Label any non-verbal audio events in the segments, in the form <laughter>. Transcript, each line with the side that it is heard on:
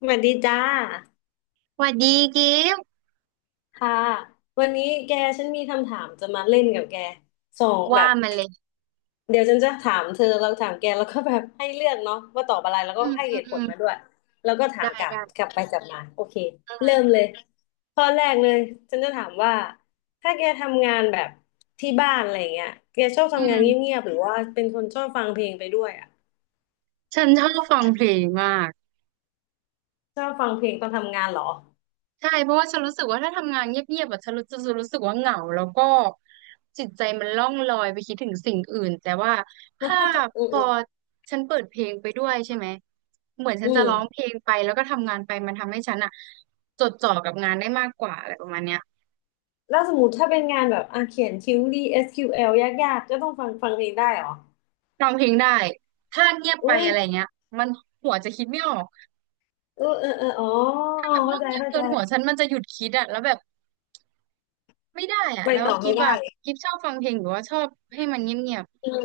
left: สวัสดีจ้า
right: สวัสดีกิฟต์
left: ค่ะวันนี้แกฉันมีคำถามจะมาเล่นกับแกสองแบ
right: ว่า
left: บ
right: มาเลย
left: เดี๋ยวฉันจะถามเธอแล้วถามแกแล้วก็แบบให้เลือกเนาะว่าตอบอะไรแล้วก็
right: อืม
left: ให้
right: อื
left: เห
right: ม
left: ตุ
right: อื
left: ผล
right: ม
left: มาด้วยแล้วก็ถาม
right: ได้
left: กลับ
right: ได้
left: กลับไปกลับมาโอเค
right: อื
left: เริ่
right: ม
left: มเลยข้อแรกเลยฉันจะถามว่าถ้าแกทำงานแบบที่บ้านอะไรเงี้ยแกชอบ
right: อื
left: ทำงาน
right: ม
left: เงียบๆหรือว่าเป็นคนชอบฟังเพลงไปด้วยอ่ะ
right: ฉันชอบฟังเพลงมาก
left: ชอบฟังเพลงตอนทำงานเหรอ
right: ใช่เพราะว่าฉันรู้สึกว่าถ้าทำงานเงียบๆแบบฉันรู้จะรู้สึกว่าเหงาแล้วก็จิตใจมันล่องลอยไปคิดถึงสิ่งอื่นแต่ว่าถ้า
left: <laughs> อื
right: พ
left: ม
right: อ
left: อืม
right: ฉันเปิดเพลงไปด้วยใช่ไหมเหมือนฉั
left: อื
right: นจะ
left: ม
right: ร้องเพลงไปแล้วก็ทำงานไปมันทำให้ฉันอะจดจ่อกับงานได้มากกว่าอะไรประมาณเนี้ย
left: แล้วสมมติถ้าเป็นงานแบบอ่ะเขียนคิวรี SQL ยากๆก็ต้องฟังเองได้เหรอ
right: ร้องเพลงได้ถ้าเงียบ
left: อุ้
right: ไป
left: ย
right: อะไรเงี้ยมันหัวจะคิดไม่ออก
left: เออเออเอออ๋อ
right: แบบห้
left: เข้า
right: อง
left: ใจ
right: เงียบ
left: เข้า
right: เกิ
left: ใจ
right: นหัวฉันมันจะหยุดคิดอะแล้วแบบไม่ได้อะ
left: ไป
right: แล้ว
left: ต่อ
right: กิ
left: ไม่
right: ฟ
left: ได้
right: อะกิฟชอบฟังเพลงหรือว่าชอบให้มันเงียบ
left: อืม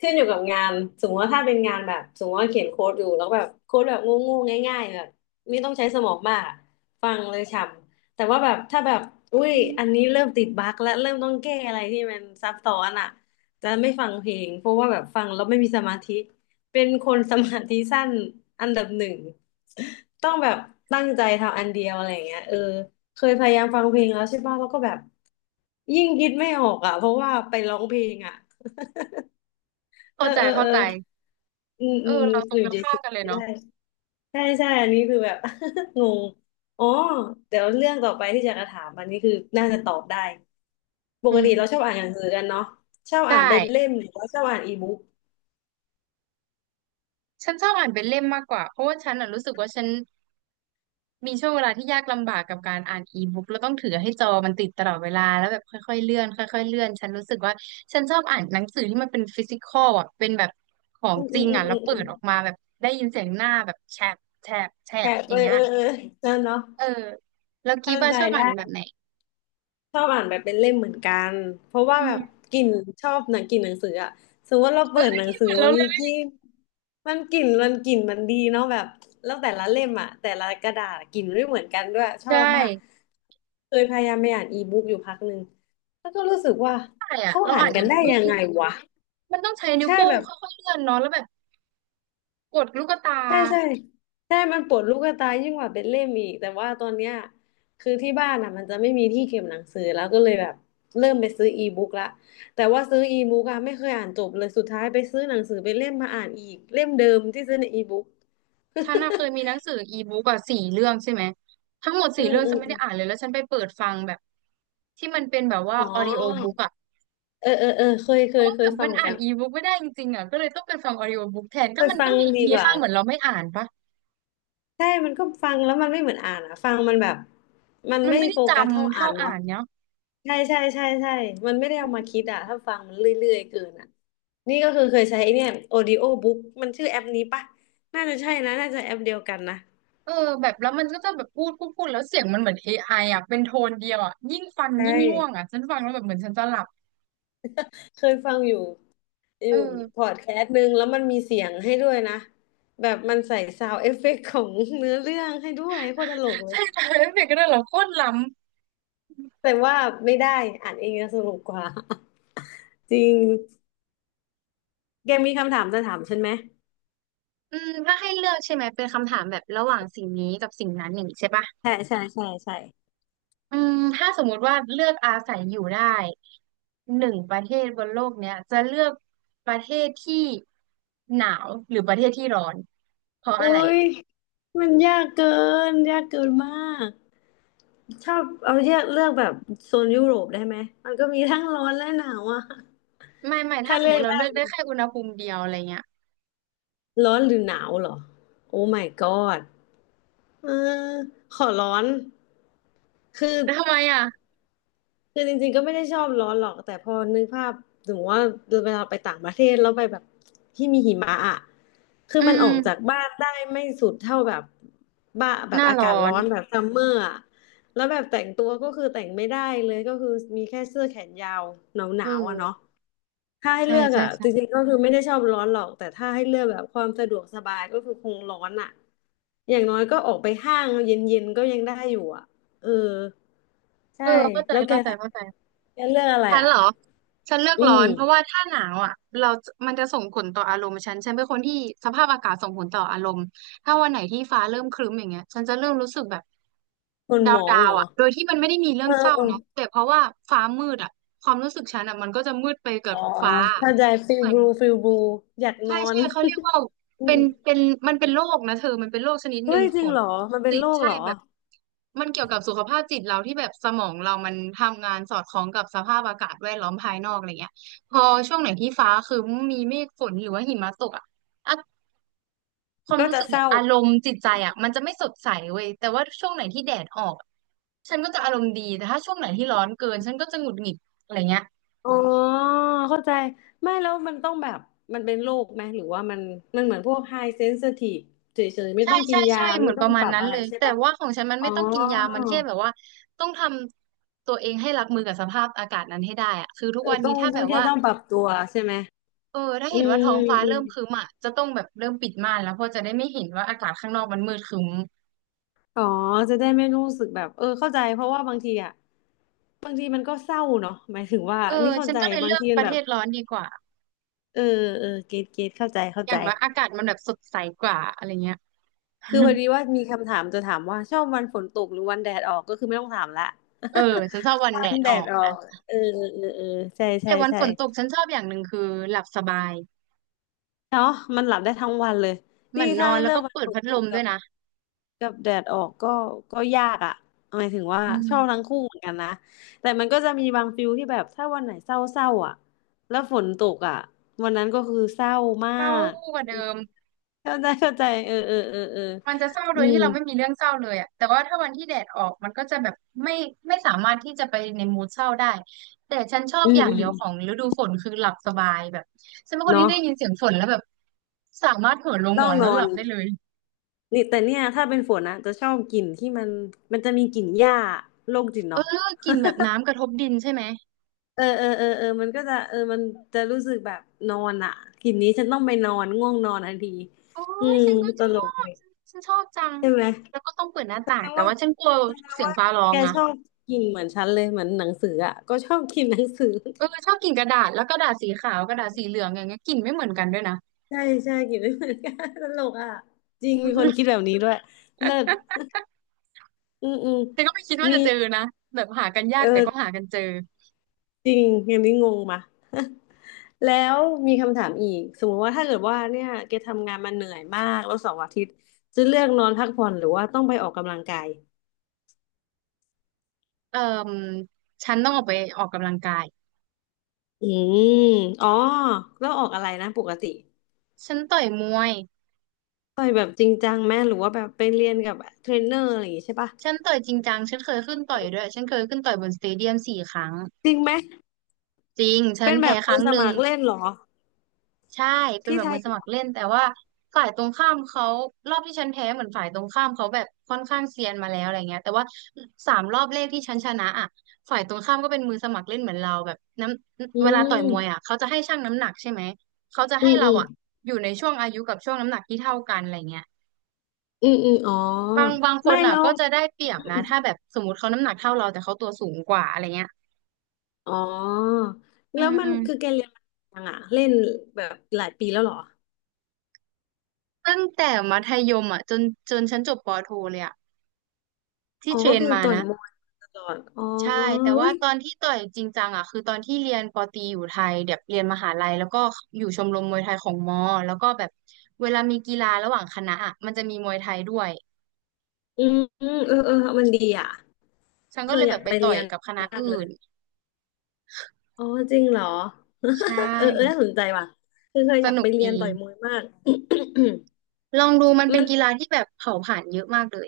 left: ขึ้นอยู่กับงานสมมติว่าถ้าเป็นงานแบบสมมติว่าเขียนโค้ดอยู่แล้วแบบโค้ดแบบงูงูง่ายๆแบบไม่ต้องใช้สมองมากอะฟังเลยฉ่ำแต่ว่าแบบถ้าแบบอุ้ย
right: อื
left: อัน
right: ม
left: นี้เริ่มติดบั๊กและเริ่มต้องแก้อะไรที่มันซับซ้อนอ่ะจะไม่ฟังเพลงเพราะว่าแบบฟังแล้วไม่มีสมาธิเป็นคนสมาธิสั้นอันดับหนึ่งต้องแบบตั้งใจทำอันเดียวอะไรอย่างเงี้ยเออเคยพยายามฟังเพลงแล้วใช่ป่ะแล้วก็แบบยิ่งคิดไม่ออกอ่ะเพราะว่าไปร้องเพลงอ่ะ เอ
right: เข้า
left: อ
right: ใจ
left: เออ
right: เข้า
left: เออ
right: ใจ
left: อืม
right: เอ
left: อื
right: อ
left: มอ
right: เรา
left: ยู่
right: ตรงกันข้า
left: เฉ
right: ม
left: ย
right: กันเล
left: ๆ
right: ย
left: ไม่
right: เนาะ
left: ได้ใช่ใช่อันนี้คือแบบ <laughs> งงอ๋อเดี๋ยวเรื่องต่อไปที่จะกระถามอันนี้คือน่าจะตอบได้ ป
right: อื
left: กติเราชอ
right: ม
left: บอ่านหนังสือกันเนาะชอบ
right: ใช่
left: อ่านเป็นเล่มหรือว่าชอบอ่านอีบุ๊ก
right: ฉันชอบอ่านเป็นเล่มมากกว่าเพราะว่าฉันอะรู้สึกว่าฉันมีช่วงเวลาที่ยากลำบากกับการอ่านอีบุ๊กแล้วต้องถือให้จอมันติดตลอดเวลาแล้วแบบค่อยๆเลื่อนค่อยๆเลื่อนฉันรู้สึกว่าฉันชอบอ่านหนังสือที่มันเป็นฟิสิกอลอะเป็นแบบของ
left: อืม
right: จ
left: อื
right: ริ
left: ม
right: ง
left: อืม
right: อะแล้
left: อื
right: ว
left: ม
right: เปิ
left: อืม
right: ดออกมาแบบได้ยินเสียงหน้าแบบแฉบ
left: แค่
right: อ
left: เอ
right: ย่าง
left: อ
right: เงี้ย
left: เออเออนั่นเนาะ
right: เออแล้วกี
left: เข้า
right: บ้า
left: ใจ
right: ชอบอ่า
left: ได้
right: นแบบไหน
left: ชอบอ่านแบบเป็นเล่มเหมือนกัน เพราะว่า
right: อื
left: แบบ
right: ม
left: กลิ่นชอบหนังกลิ่นหนังสืออะสมมติว่าเราเปิ
right: เฮ้
left: ดห
right: ย
left: นังสื
right: เห
left: อ
right: มือน
left: มั
right: เรา
left: น
right: เล
left: มีก
right: ย
left: ลิ่นมันกลิ่นมันดีเนาะแบบแล้วแต่ละเล่มอะแต่ละกระดาษกลิ่นไม่เหมือนกันด้วยชอ
right: ใช่
left: บมากเคยพยายามไปอ่านอีบุ๊กอยู่พักหนึ่งแล้วก็รู้สึกว่า
right: ใช่อะ
left: เขา
right: เรา
left: อ่า
right: อ่า
left: น
right: น
left: กั
right: อี
left: นได้
right: บุ๊กไม่
left: ยั
right: ได้
left: ง
right: จ
left: ไง
right: ริง
left: วะ
right: ๆมันต้องใช้นิ้ว
left: ใช่
right: โป้
left: แบ
right: ง
left: บ
right: ค่อยๆเลื่อนเนาะแล้วแบบกดลูกตา
left: ใช่ใช่ใช่มันปวดลูกตายิ่งกว่าเป็นเล่มอีกแต่ว่าตอนเนี้ยคือที่บ้านอ่ะมันจะไม่มีที่เก็บหนังสือแล้วก็เลยแบบเริ่มไปซื้ออีบุ๊กละแต่ว่าซื้ออีบุ๊กอะไม่เคยอ่านจบเลยสุดท้ายไปซื้อหนังสือเป็นเล่มมาอ่านอีกเล่มเดิมที่ซื้อในอีบุ๊ก
right: ฉันอะเคยมีหนังสืออีบุ๊กอะสี่เรื่องใช่ไหมทั้งหมด
left: <laughs> อื
right: สี่
left: ม
right: เรื่อง
left: อื
right: ฉั
left: ม
right: นไม่
left: อ
right: ได้อ่านเล
left: ม
right: ยแล้วฉันไปเปิดฟังแบบที่มันเป็นแบบว่า
left: อ๋
right: ออดิโอ
left: อ
right: บุ๊กอะ
left: เออเออเออเคยเค
right: เพราะ
left: ย
right: ว่า
left: เค
right: แบ
left: ย
right: บ
left: ฟั
right: มั
left: ง
right: น
left: เหมือน
right: อ่า
left: กั
right: น
left: น
right: อีบุ๊กไม่ได้จริงๆอะก็เลยต้องไปฟังออดิโอบุ๊กแทน
left: เค
right: ก็
left: ย
right: มัน
left: ฟั
right: ก็
left: ง
right: มี
left: ดี
right: มี
left: กว่า
right: ค่าเหมือนเราไม่อ่านปะ
left: ใช่มันก็ฟังแล้วมันไม่เหมือนอ่านอ่ะฟังมันแบบมัน
right: มัน
left: ไม่
right: ไม่ได้
left: โฟ
right: จ
left: กัสเท่า
right: ำ
left: อ่า
right: เท่า
left: น
right: อ่า
left: เนาะ
right: นเนาะ
left: ใช่ใช่ใช่ใช่ มันไม่ได้เอามาคิดอะถ้าฟังมันเรื่อยๆเกินอะนี่ก็คือเคยใช้ไอ้เนี่ย Audio Book มันชื่อแอปนี้ปะน่าจะใช่นะ น่าจะแอปเดียวกันนะ
right: เออแบบแล้วมันก็จะแบบพูดแล้วเสียงมันเหมือน a ไออ่ะเป็นโทนเดียวอ่ะยิ่งฟัง
left: ใช
right: ยิ่งง่วง
left: ่
right: อ่ะฉันฟังแล้วแบบเหมือนฉันจะหลับ
left: เคยฟังอยู่อ
right: เอ
left: ยู่พอ
right: อ
left: ดแคสต์หนึ่งแล้วมันมีเสียงให้ด้วยนะ แบบมันใส่ซาว n d เอฟเฟกต์ของเนื้อเรื่องให้ด้วยโคตรตลกเลย
right: ใช่ <laughs> ใช่เด็กก็ได้เหรอโคตรล้ำ
left: แต่ว่าไม่ได้อ่านเองจะสนุกกว่า <laughs> จริง แกมีคำถามจะถามฉันไหม
right: อืมถ้าให้เลือกใช่ไหมเป็นคำถามแบบระหว่างสิ่งนี้กับสิ่งนั้นอย่างนี้ใช่ปะ
left: ใช่ใช่ใช่ใช่
right: อืมถ้าสมมุติว่าเลือกอาศัยอยู่ได้หนึ่งประเทศบนโลกเนี้ยจะเลือกประเทศที่หนาวหรือประเทศที่ร้อนเพราะอะไร
left: อุ้ยมันยากเกินมาก ชอบเอาเลือกแบบโซนยุโรปได้ไหม มันก็มีทั้งร้อนและหนาวอะ
right: ไม่
left: ถ้า
right: ถ้าสม
left: เลื
right: ม
left: อก
right: ติเราเลือก
left: ได้
right: ได้แค่อุณหภูมิเดียวอะไรเงี้ย
left: ร้อนหรือหนาวเหรอ โอ้ my god เออขอร้อน คือ
right: แล้วทำไมอ่ะ
left: คือจริงๆก็ไม่ได้ชอบร้อนหรอกแต่พอนึกภาพสมมติว่าเวลาไปต่างประเทศแล้วไปแบบที่มีหิมะอ่ะคือ
right: อื
left: มันออกจาก
right: ม
left: บ้านได้ไม่สุดเท่าแบบบ้าแบ
right: ห
left: บ
right: น้า
left: อา
right: ร้อ
left: กาศร้
right: น
left: อนแบบซัมเมอร์อ่ะแล้วแบบแต่งตัวก็คือแต่งไม่ได้เลยก็คือมีแค่เสื้อแขนยาวห
right: เ
left: นาวๆอ่ะเนาะ
right: ออ
left: ถ้าให้
right: ใช่
left: เลือก
right: ใช่
left: อ่ะจ
right: ใช่
left: ริงๆก็คือไม่ได้ชอบร้อนหรอกแต่ถ้าให้เลือกแบบความสะดวกสบายก็คือคงร้อนอ่ะอย่างน้อยก็ออกไปห้างเย็นๆก็ยังได้อยู่อ่ะเออใช่
right: เออเข้าใจ
left: แล้วแก
right: เข้าใจ
left: ถ้า
right: เข้าใจ
left: แกเลือกอะไร
right: ทัน
left: อ่ะ
right: เหรอฉันเลือก
left: อื
right: ร้อ
left: ม
right: นเพราะว่าถ้าหนาวอ่ะเรามันจะส่งผลต่ออารมณ์ฉันฉันเป็นคนที่สภาพอากาศส่งผลต่ออารมณ์ถ้าวันไหนที่ฟ้าเริ่มครึ้มอย่างเงี้ยฉันจะเริ่มรู้สึกแบบ
left: คนห
right: ดา
left: ม
right: ว
left: อ
right: ดา
left: งเห
right: ว
left: รอ
right: อ่ะโดยที่มันไม่ได้มีเรื่
left: เอ
right: อง
left: อ
right: เศร้า
left: เออ
right: นะแต่เพราะว่าฟ้ามืดอ่ะความรู้สึกฉันอ่ะมันก็จะมืดไปกั
left: อ๋
right: บ
left: อ
right: ฟ้า
left: เข้าใจฟิ
right: เห
left: ล
right: มือ
left: บ
right: น
left: ลูฟิลบลูอยากน
right: ใช่
left: อน
right: ใช่เขาเรียกว่า
left: <laughs> อุ๊
right: เป็
left: ย
right: นเป็นมันเป็นโรคนะเธอมันเป็นโรคชนิดห
left: เฮ้
right: นึ่ง
left: ยจ
right: ข
left: ริ
right: อ
left: ง
right: ง
left: เหรอมันเป็น
right: จิ
left: โร
right: ต
left: ค
right: ใช่
left: เหรอ
right: แบบ มันเกี่ยวกับสุขภาพจิตเราที่แบบสมองเรามันทำงานสอดคล้องกับสภาพอากาศแวดล้อมภายนอกอะไรเงี้ยพอช่วงไหนที่ฟ้าคือมีเมฆฝนหรือว่าหิมะตกอ่ะอะความ
left: ก็
right: รู้
left: จะ
right: สึก
left: เศ
right: แบบ
left: ร้า
right: อารมณ์จิตใจอ่ะมันจะไม่สดใสเว้ยแต่ว่าช่วงไหนที่แดดออกฉันก็จะอารมณ์ดีแต่ถ้าช่วงไหนที่ร้อนเกินฉันก็จะหงุดหงิดอะไรเงี้ย
left: อ๋อเข้าใจไม่แล้วมันต้องแบบมันเป็นโรคไหมหรือว่ามันมันเหมือนพวกไฮเซนซิทีฟเฉยๆไม่
right: ใช่
left: ต้องกิ
right: ใช่
left: นยา
right: ใช่เห
left: ไม่
right: มือน
left: ต้
right: ป
left: อง
right: ระมา
left: ป
right: ณ
left: รับ
right: นั้น
left: อะไร
right: เลย
left: ใช่
right: แต่
left: ปะ
right: ว่าของฉันมัน
left: อ๋อ
right: ไม่ต้องกินยามันแค่แบบว่าต้องทำตัวเองให้รับมือกับสภาพอากาศนั้นให้ได้อะคือทุก
left: เออ
right: วัน
left: ต้
right: นี้
left: อง
right: ถ้า
left: ต้
right: แบ
left: อง
right: บ
left: แค่
right: ว่า
left: ต้องปรับตัวใช่ไหม
right: เออถ้า
left: อื
right: เห็นว่าท้อ
left: ม
right: งฟ้าเริ่มครึ้มอ่ะจะต้องแบบเริ่มปิดม่านแล้วเพราะจะได้ไม่เห็นว่าอากาศข้างนอกมันมืดครึ้ม
left: อ๋อจะได้ไม่รู้สึกแบบเออเข้าใจเพราะว่าบางทีอ่ะบางทีมันก็เศร้าเนาะหมายถึงว่า
right: เออ
left: นี่เข้า
right: ฉัน
left: ใจ
right: ก็เลย
left: บา
right: เลื
left: ง
right: อก
left: ที
right: ป
left: มัน
right: ระ
left: แบ
right: เท
left: บ
right: ศร้อนดีกว่า
left: เออเออเกตเกตเข้าใจเข้า
right: อ
left: ใจ
right: ย่างน้อยอากาศมันแบบสดใสกว่าอะไรเงี้ย
left: คือพอดีว่า
right: <laughs>
left: มีคำถามจะถามว่าชอบวันฝนตกหรือวันแดดออกก็คือไม่ต้องถามละ
right: เออฉันชอบวัน
left: <laughs> วั
right: แด
left: น
right: ด
left: แด
right: ออ
left: ด
right: ก
left: ออ
right: นะ
left: กเออเออเออเออใช่
right: แต่
left: ใช่
right: วัน
left: ใช่
right: ฝนตกฉันชอบอย่างหนึ่งคือหลับสบาย
left: เนาะมันหลับได้ทั้งวันเลย
right: เหมื
left: นี่
right: อนนอ
left: ถ้า
right: น
left: ให้
right: แล้ว
left: เลือ
right: ก็
left: กวัน
right: เปิด
left: ฝน
right: พัด
left: ต
right: ล
left: ก
right: มด้
left: กั
right: วย
left: บ
right: นะ
left: กับแดดออกก็ก็ยากอ่ะหมายถึงว่า
right: อื
left: ชอบทั้
right: ม
left: งคู่เหมือนกันนะ แต่มันก็จะมีบางฟิลที่แบบถ้าวันไหนเศร้าๆอ่ะแล้วฝนตกอ่ะวันนั้นก็คือเศร้ามา
right: เข้า
left: ก
right: กว่าเดิม
left: เข้าใจเข้าใจเออเออเออเออ
right: มันจะเศร้าโด
left: อื
right: ย
left: ม
right: ที่เราไม่มีเรื่องเศร้าเลยอะแต่ว่าถ้าวันที่แดดออกมันก็จะแบบไม่ไม่สามารถที่จะไปในมูดเศร้าได้แต่ฉันชอบ
left: อื
right: อ
left: ม
right: ย่าง
left: อื
right: เดี
left: ม
right: ยวของฤดูฝนคือหลับสบายแบบฉันเป็นคนที่
left: เนาะ
right: ได้ยินเสียงฝนแล้วแบบสามารถเหินลงหม
left: ต้อ
right: อ
left: ง
right: น
left: น
right: แล้ว
left: อ
right: หลั
left: น
right: บได้เลย
left: นี่แต่เนี่ยถ้าเป็นฝนนะจะชอบกลิ่นที่มันมันจะมีกลิ่นหญ้าโรคจิต
right: เออ
left: เนาะ
right: กลิ่นแบบน้ำกระทบดินใช่ไหม
left: เออเออเออเออมันก็จะเออมันจะรู้สึกแบบนอนอ่ะกลิ่นนี้ฉันต้องไปนอนง่วงนอนทันที
right: โอ้
left: อื
right: ย
left: ม
right: ฉันก็
left: ต
right: ชอ
left: ลกเล
right: บ
left: ย
right: ฉันชอบจัง
left: ใช่ไหม
right: แล้วก็ต้องเปิดหน้า
left: แส
right: ต่าง
left: ดง
right: แต่
left: ว่า
right: ว่าฉันกลัว
left: แสดง
right: เสียง
left: ว่า
right: ฟ้าร้อ
left: แก
right: งนะ
left: ชอบกลิ่นเหมือนฉันเลยเหมือนหนังสืออ่ะก็ชอบกลิ่นหนังสือ
right: เออชอบกลิ่นกระดาษแล้วกระดาษสีขาวกระดาษสีเหลืองอย่างเงี้ยกลิ่นไม่เหมือนกันด้วยนะ
left: ใช่ใช่กลิ่นไม่เหมือนกันตลกอ่ะจริงมีคนคิดแบบนี้ด้วยเลิศอืมอืม
right: แต่ก็ไม่คิดว่า
left: มี
right: จะเจอนะแบบหากันยาก
left: เอ
right: แต่ก็หา
left: อ
right: กันเจอ
left: จริงอย่างนี้งงมา แล้วมีคำถามอีกสมมติว่าถ้าเกิดว่าเนี่ยแกทำงานมาเหนื่อยมากแล้วเสาร์อาทิตย์จะเลือกนอนพักผ่อนหรือว่าต้องไปออกกำลังกาย
right: เอ่อฉันต้องออกไปออกกำลังกาย
left: อืมอ๋อแล้วออกอะไรนะปกติ
right: ฉันต่อยมวย
left: ต่อยแบบจริงจังไหมหรือว่าแบบไปเรียนกับเทรนเนอร์อะไรอย่างงี้ใช่ปะ
right: ฉันต่อยจริงจังฉันเคยขึ้นต่อยด้วย ฉันเคยขึ้นต่อยบนสเตเดียมสี่ครั้ง
left: จริงไหม
right: จริง ฉั
left: เป็
right: น
left: นแบ
right: แพ้
left: บ
right: ค
left: มื
right: รั้
left: อ
right: ง
left: ส
right: หนึ่
left: มั
right: ง
left: ครเล่นเหรอ
right: ใช่เป็น
left: ที่
right: แบบ
left: ไท
right: มื
left: ย
right: อส
left: เหร
right: มั
left: อ
right: ครเล่นแต่ว่าฝ่ายตรงข้ามเขารอบที่ฉันแพ้เหมือนฝ่ายตรงข้ามเขาแบบค่อนข้างเซียนมาแล้วอะไรเงี้ยแต่ว่าสามรอบแรกที่ฉันชนะอ่ะฝ่ายตรงข้ามก็เป็นมือสมัครเล่นเหมือนเราแบบน้
left: อื
right: ำเวลา
left: ม
right: ต่อยมวยอ่ะเขาจะให้ชั่งน้ำหนักใช่ไหมเขาจะ
left: อื
right: ให้
left: ม
right: เรา
left: อืม
right: อ่ะอยู่ในช่วงอายุกับช่วงน้ำหนักที่เท่ากันอะไรเงี้ย
left: อืมอืมอ๋อ
right: บางคน
left: ไม่
right: อ่ะ
left: แล้ว
right: ก็จะได้เปรียบนะถ้าแบบสมมติเขาน้ำหนักเท่าเราแต่เขาตัวสูงกว่าอะไรเงี้ย
left: อ๋อ
right: อื
left: แล้ว
right: ม
left: มั
right: อื
left: น
right: ม
left: คือแกเรียนมายังอ่ะเล่นแบบหลายปีแล้วเหรอ
right: ตั้งแต่มัธยมอ่ะจนฉันจบปอโทเลยอ่ะที่
left: อ๋อ
right: เทร
left: ก็
right: น
left: คือ
right: มา
left: ต่อย
right: นะ
left: มวยตลอดอ๋อ
right: ใช่แต่
left: อุ้
right: ว่า
left: ย
right: ตอนที่ต่อยจริงจังอ่ะคือตอนที่เรียนปอตรีอยู่ไทยแบบเรียนมหาลัยแล้วก็อยู่ชมรมมวยไทยของมอแล้วก็แบบเวลามีกีฬาระหว่างคณะอ่ะมันจะมีมวยไทยด้วย
left: อืมอืมเออเออ มันดีอ่ะ
right: ฉัน
left: เค
right: ก็เล
left: ย
right: ย
left: อ
right: แบ
left: ยาก
right: บไป
left: ไป
right: ต่อ
left: เรี
right: ย
left: ยน
right: กับคณะ
left: มาก
right: อื่
left: เลย
right: น
left: อ๋อจริงเหรอ
right: ใช่
left: <laughs> เออเออน่าสนใจว่ะคือเคย
right: ส
left: อยาก
right: นุ
left: ไป
right: ก
left: เรี
right: ดี
left: ยนต่อยมวยมาก <coughs>
right: ลองดูมันเป็
left: มั
right: น
left: น
right: กีฬาที่แบบเผาผลาญเยอะมากเลย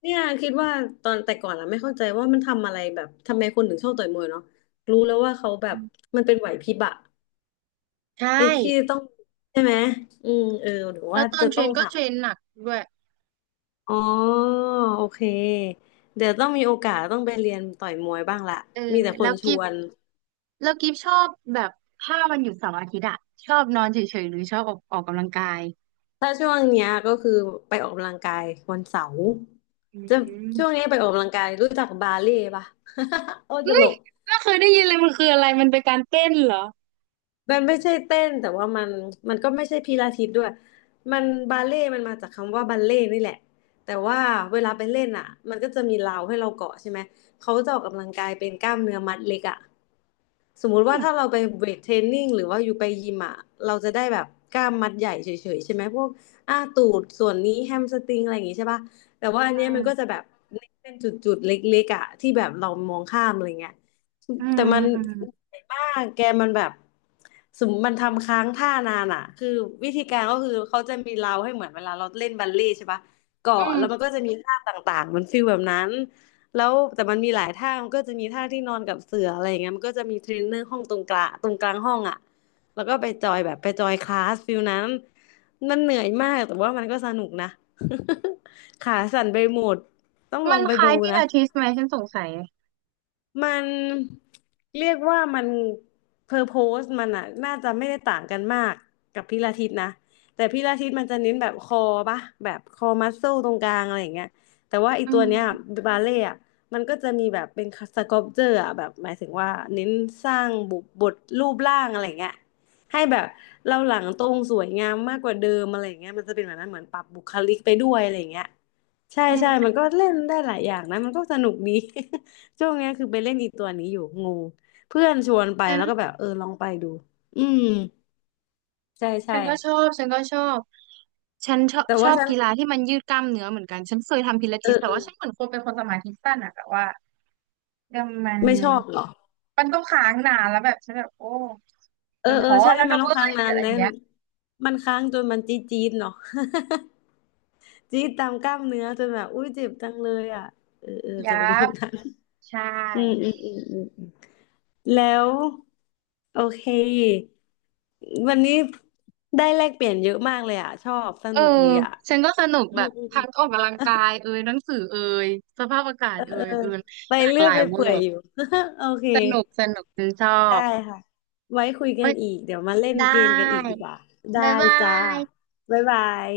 left: เนี่ยคิดว่าตอนแต่ก่อนอะไม่เข้าใจว่ามันทำอะไรแบบทำไมคนถึงชอบต่อยมวยเนาะรู้แล้วว่าเขาแบบมันเป็นไหวพริบอะ
right: ใช่
left: ไอ้ที่ต้องใช่ไหมอืมเออหรือ
right: แล้
left: ว่า
right: วตอน
left: จะ
right: เทร
left: ต้อง
right: นก็
left: หา
right: เทรนหนักด้วย
left: อ๋อโอเคเดี๋ยวต้องมีโอกาสต้องไปเรียนต่อยมวยบ้างละ
right: เออ
left: มีแต่ค
right: แล้
left: น
right: ว
left: ช
right: กิฟ
left: วน
right: แล้วกิฟชอบแบบถ้าวันหยุดเสาร์อาทิตย์อะชอบนอนเฉยๆหรือชอบออกกำลังกาย
left: ถ้าช่วงเนี้ยก็คือไปออกกำลังกายวันเสาร์
right: อื
left: จะช่วงนี้
right: ม
left: ไปออกกำลังกายรู้จักบาเล่ปะ <laughs> โอ้ตลก
right: ไม่เคยได้ยินเลยมันคืออะไรมันเป็นการเต้นเหรอ
left: มันไม่ใช่เต้นแต่ว่ามันมันก็ไม่ใช่พิลาทิสด้วยมันบาเล่ต์มันมาจากคำว่าบัลเล่ต์นี่แหละแต่ว่าเวลาไปเล่นอ่ะมันก็จะมีราวให้เราเกาะใช่ไหมเขาจะออกกำลังกายเป็นกล้ามเนื้อมัดเล็กอ่ะสมมุติว่าถ้าเราไปเวทเทรนนิ่งหรือว่าอยู่ไปยิมอ่ะเราจะได้แบบกล้ามมัดใหญ่เฉยๆใช่ไหมพวกอ่าตูดส่วนนี้แฮมสตริงอะไรอย่างงี้ใช่ป่ะแต่ว่าอัน
right: อื
left: เนี้ยมันก็จะ
right: ม
left: แบบเป็นจุดๆเล็กๆอ่ะที่แบบเรามองข้ามอะไรเงี้ย
right: อื
left: แต่
right: ม
left: มัน
right: อืมอืม
left: เหนื่อยมากแกมันแบบสมมติมันทำค้างท่านานอ่ะคือวิธีการก็คือเขาจะมีเราให้เหมือนเวลาเราเล่นบัลเล่ต์ใช่ปะ
right: อื
left: เกาะแล้วมัน
right: ม
left: ก็จะมีท่าต่างๆมันฟีลแบบนั้นแล้วแต่มันมีหลายท่ามันก็จะมีท่าที่นอนกับเสืออะไรอย่างเงี้ยมันก็จะมีเทรนเนอร์ห้องตรงกลางห้องอ่ะแล้วก็ไปจอยแบบไปจอยคลาสฟีลนั้นมันเหนื่อยมากแต่ว่ามันก็สนุกนะ <laughs> ขาสั่นไปหมดต้องล
right: มั
left: อง
right: น
left: ไป
right: คล้าย
left: ดู
right: พิ
left: นะ
right: ลาทิสไหมฉันสงสัย
left: มันเรียกว่ามันเพอร์โพสมันอะน่าจะไม่ได้ต่างกันมากกับพิลาทิสนะแต่พิลาทิสมันจะเน้นแบบคอปะแบบคอมัสเซลตรงกลางอะไรอย่างเงี้ยแต่ว่าไอี
right: อื
left: ตัวเนี้ย
right: ม
left: บาเล่อะมันก็จะมีแบบเป็นสก u ล p เจอร์อะแบบหมายถึงว่าเน้นสร้างบุบทรูปร่างอะไรอย่างเงี้ยให้แบบเราหลังตรงสวยงามมากกว่าเดิมอะไรอย่างเงี้ยมันจะเป็นแบบนั้นเหมือนปรับบุคลิกไปด้วยอะไรอย่างเงี้ยใช่
right: อื
left: ใช่มัน
right: ม
left: ก็เล่นได้หลายอย่างนะมันก็สนุกดี ช่วงเนี้ยคือไปเล่นอีตัวนี้อยู่งูเพื่อนชวนไป
right: ฉัน
left: แล้วก็แบบเออลองไปดูอืมใช่
right: ฉั
left: ใช่
right: นก็ชอบฉันก็ชอบฉันชอบ
left: แต่
right: ช
left: ว่า
right: อบ
left: ฉัน
right: กีฬาที่มันยืดกล้ามเนื้อเหมือนกันฉันเคยทำพิลา
left: เอ
right: ทิส
left: อ
right: แต่
left: เอ
right: ว่าฉัน
left: อ
right: เหมือนคนเป็นคนสมาธิสั้นอะแต่ว่าเดี๋ยวมัน
left: ไม่ชอบเหรอ
right: มันต้องค้างนานแล้วแบบฉันแบบโอ้
left: เออ
right: ฉัน
left: เออ
right: ท้อ
left: ใช่
right: แล้ว
left: มัน
right: นะ
left: ต้อง
right: เว้
left: ค้าง
right: ย
left: นา
right: อะ
left: น
right: ไรอ
left: แล้
right: ย่า
left: ว
right: งเงี้ย
left: มันค้างจนมันจี๊ดจี๊ดเนาะ <laughs> จี๊ดตามกล้ามเนื้อจนแบบอุ้ยเจ็บจังเลยอ่ะเออเออจะ
right: ยั
left: เป็นแบ
right: บ
left: บนั้น
right: ใช่
left: อืมอืมอืมอืมอืมแล้วโอเควันนี้ได้แลกเปลี่ยนเยอะมากเลยอ่ะชอบส
right: เออ
left: นุกดีอ่ะ
right: ฉันก็สนุก
left: อื
right: แบ
left: ม
right: บ
left: อืม
right: ทั้งออกกำลังกายเอยหนังสือเอยสภาพอากาศ
left: เออ
right: เอยเอย
left: ไป
right: หลาก
left: เรื่
right: ห
left: อย
right: ลาย
left: ไป
right: เวอ
left: เปื่อย
right: ร์
left: อยู่ <laughs> โอเค
right: สนุกสนุกฉันชอ
left: ได้
right: บ
left: ค่ะไว้คุย
right: เอ้
left: กัน
right: ย
left: อีกเดี๋ยวมาเล่น
right: ได
left: เกมกันอีกดี
right: ้
left: กว่าได้
right: บ๊ายบา
left: จ้า
right: ย
left: บ๊ายบาย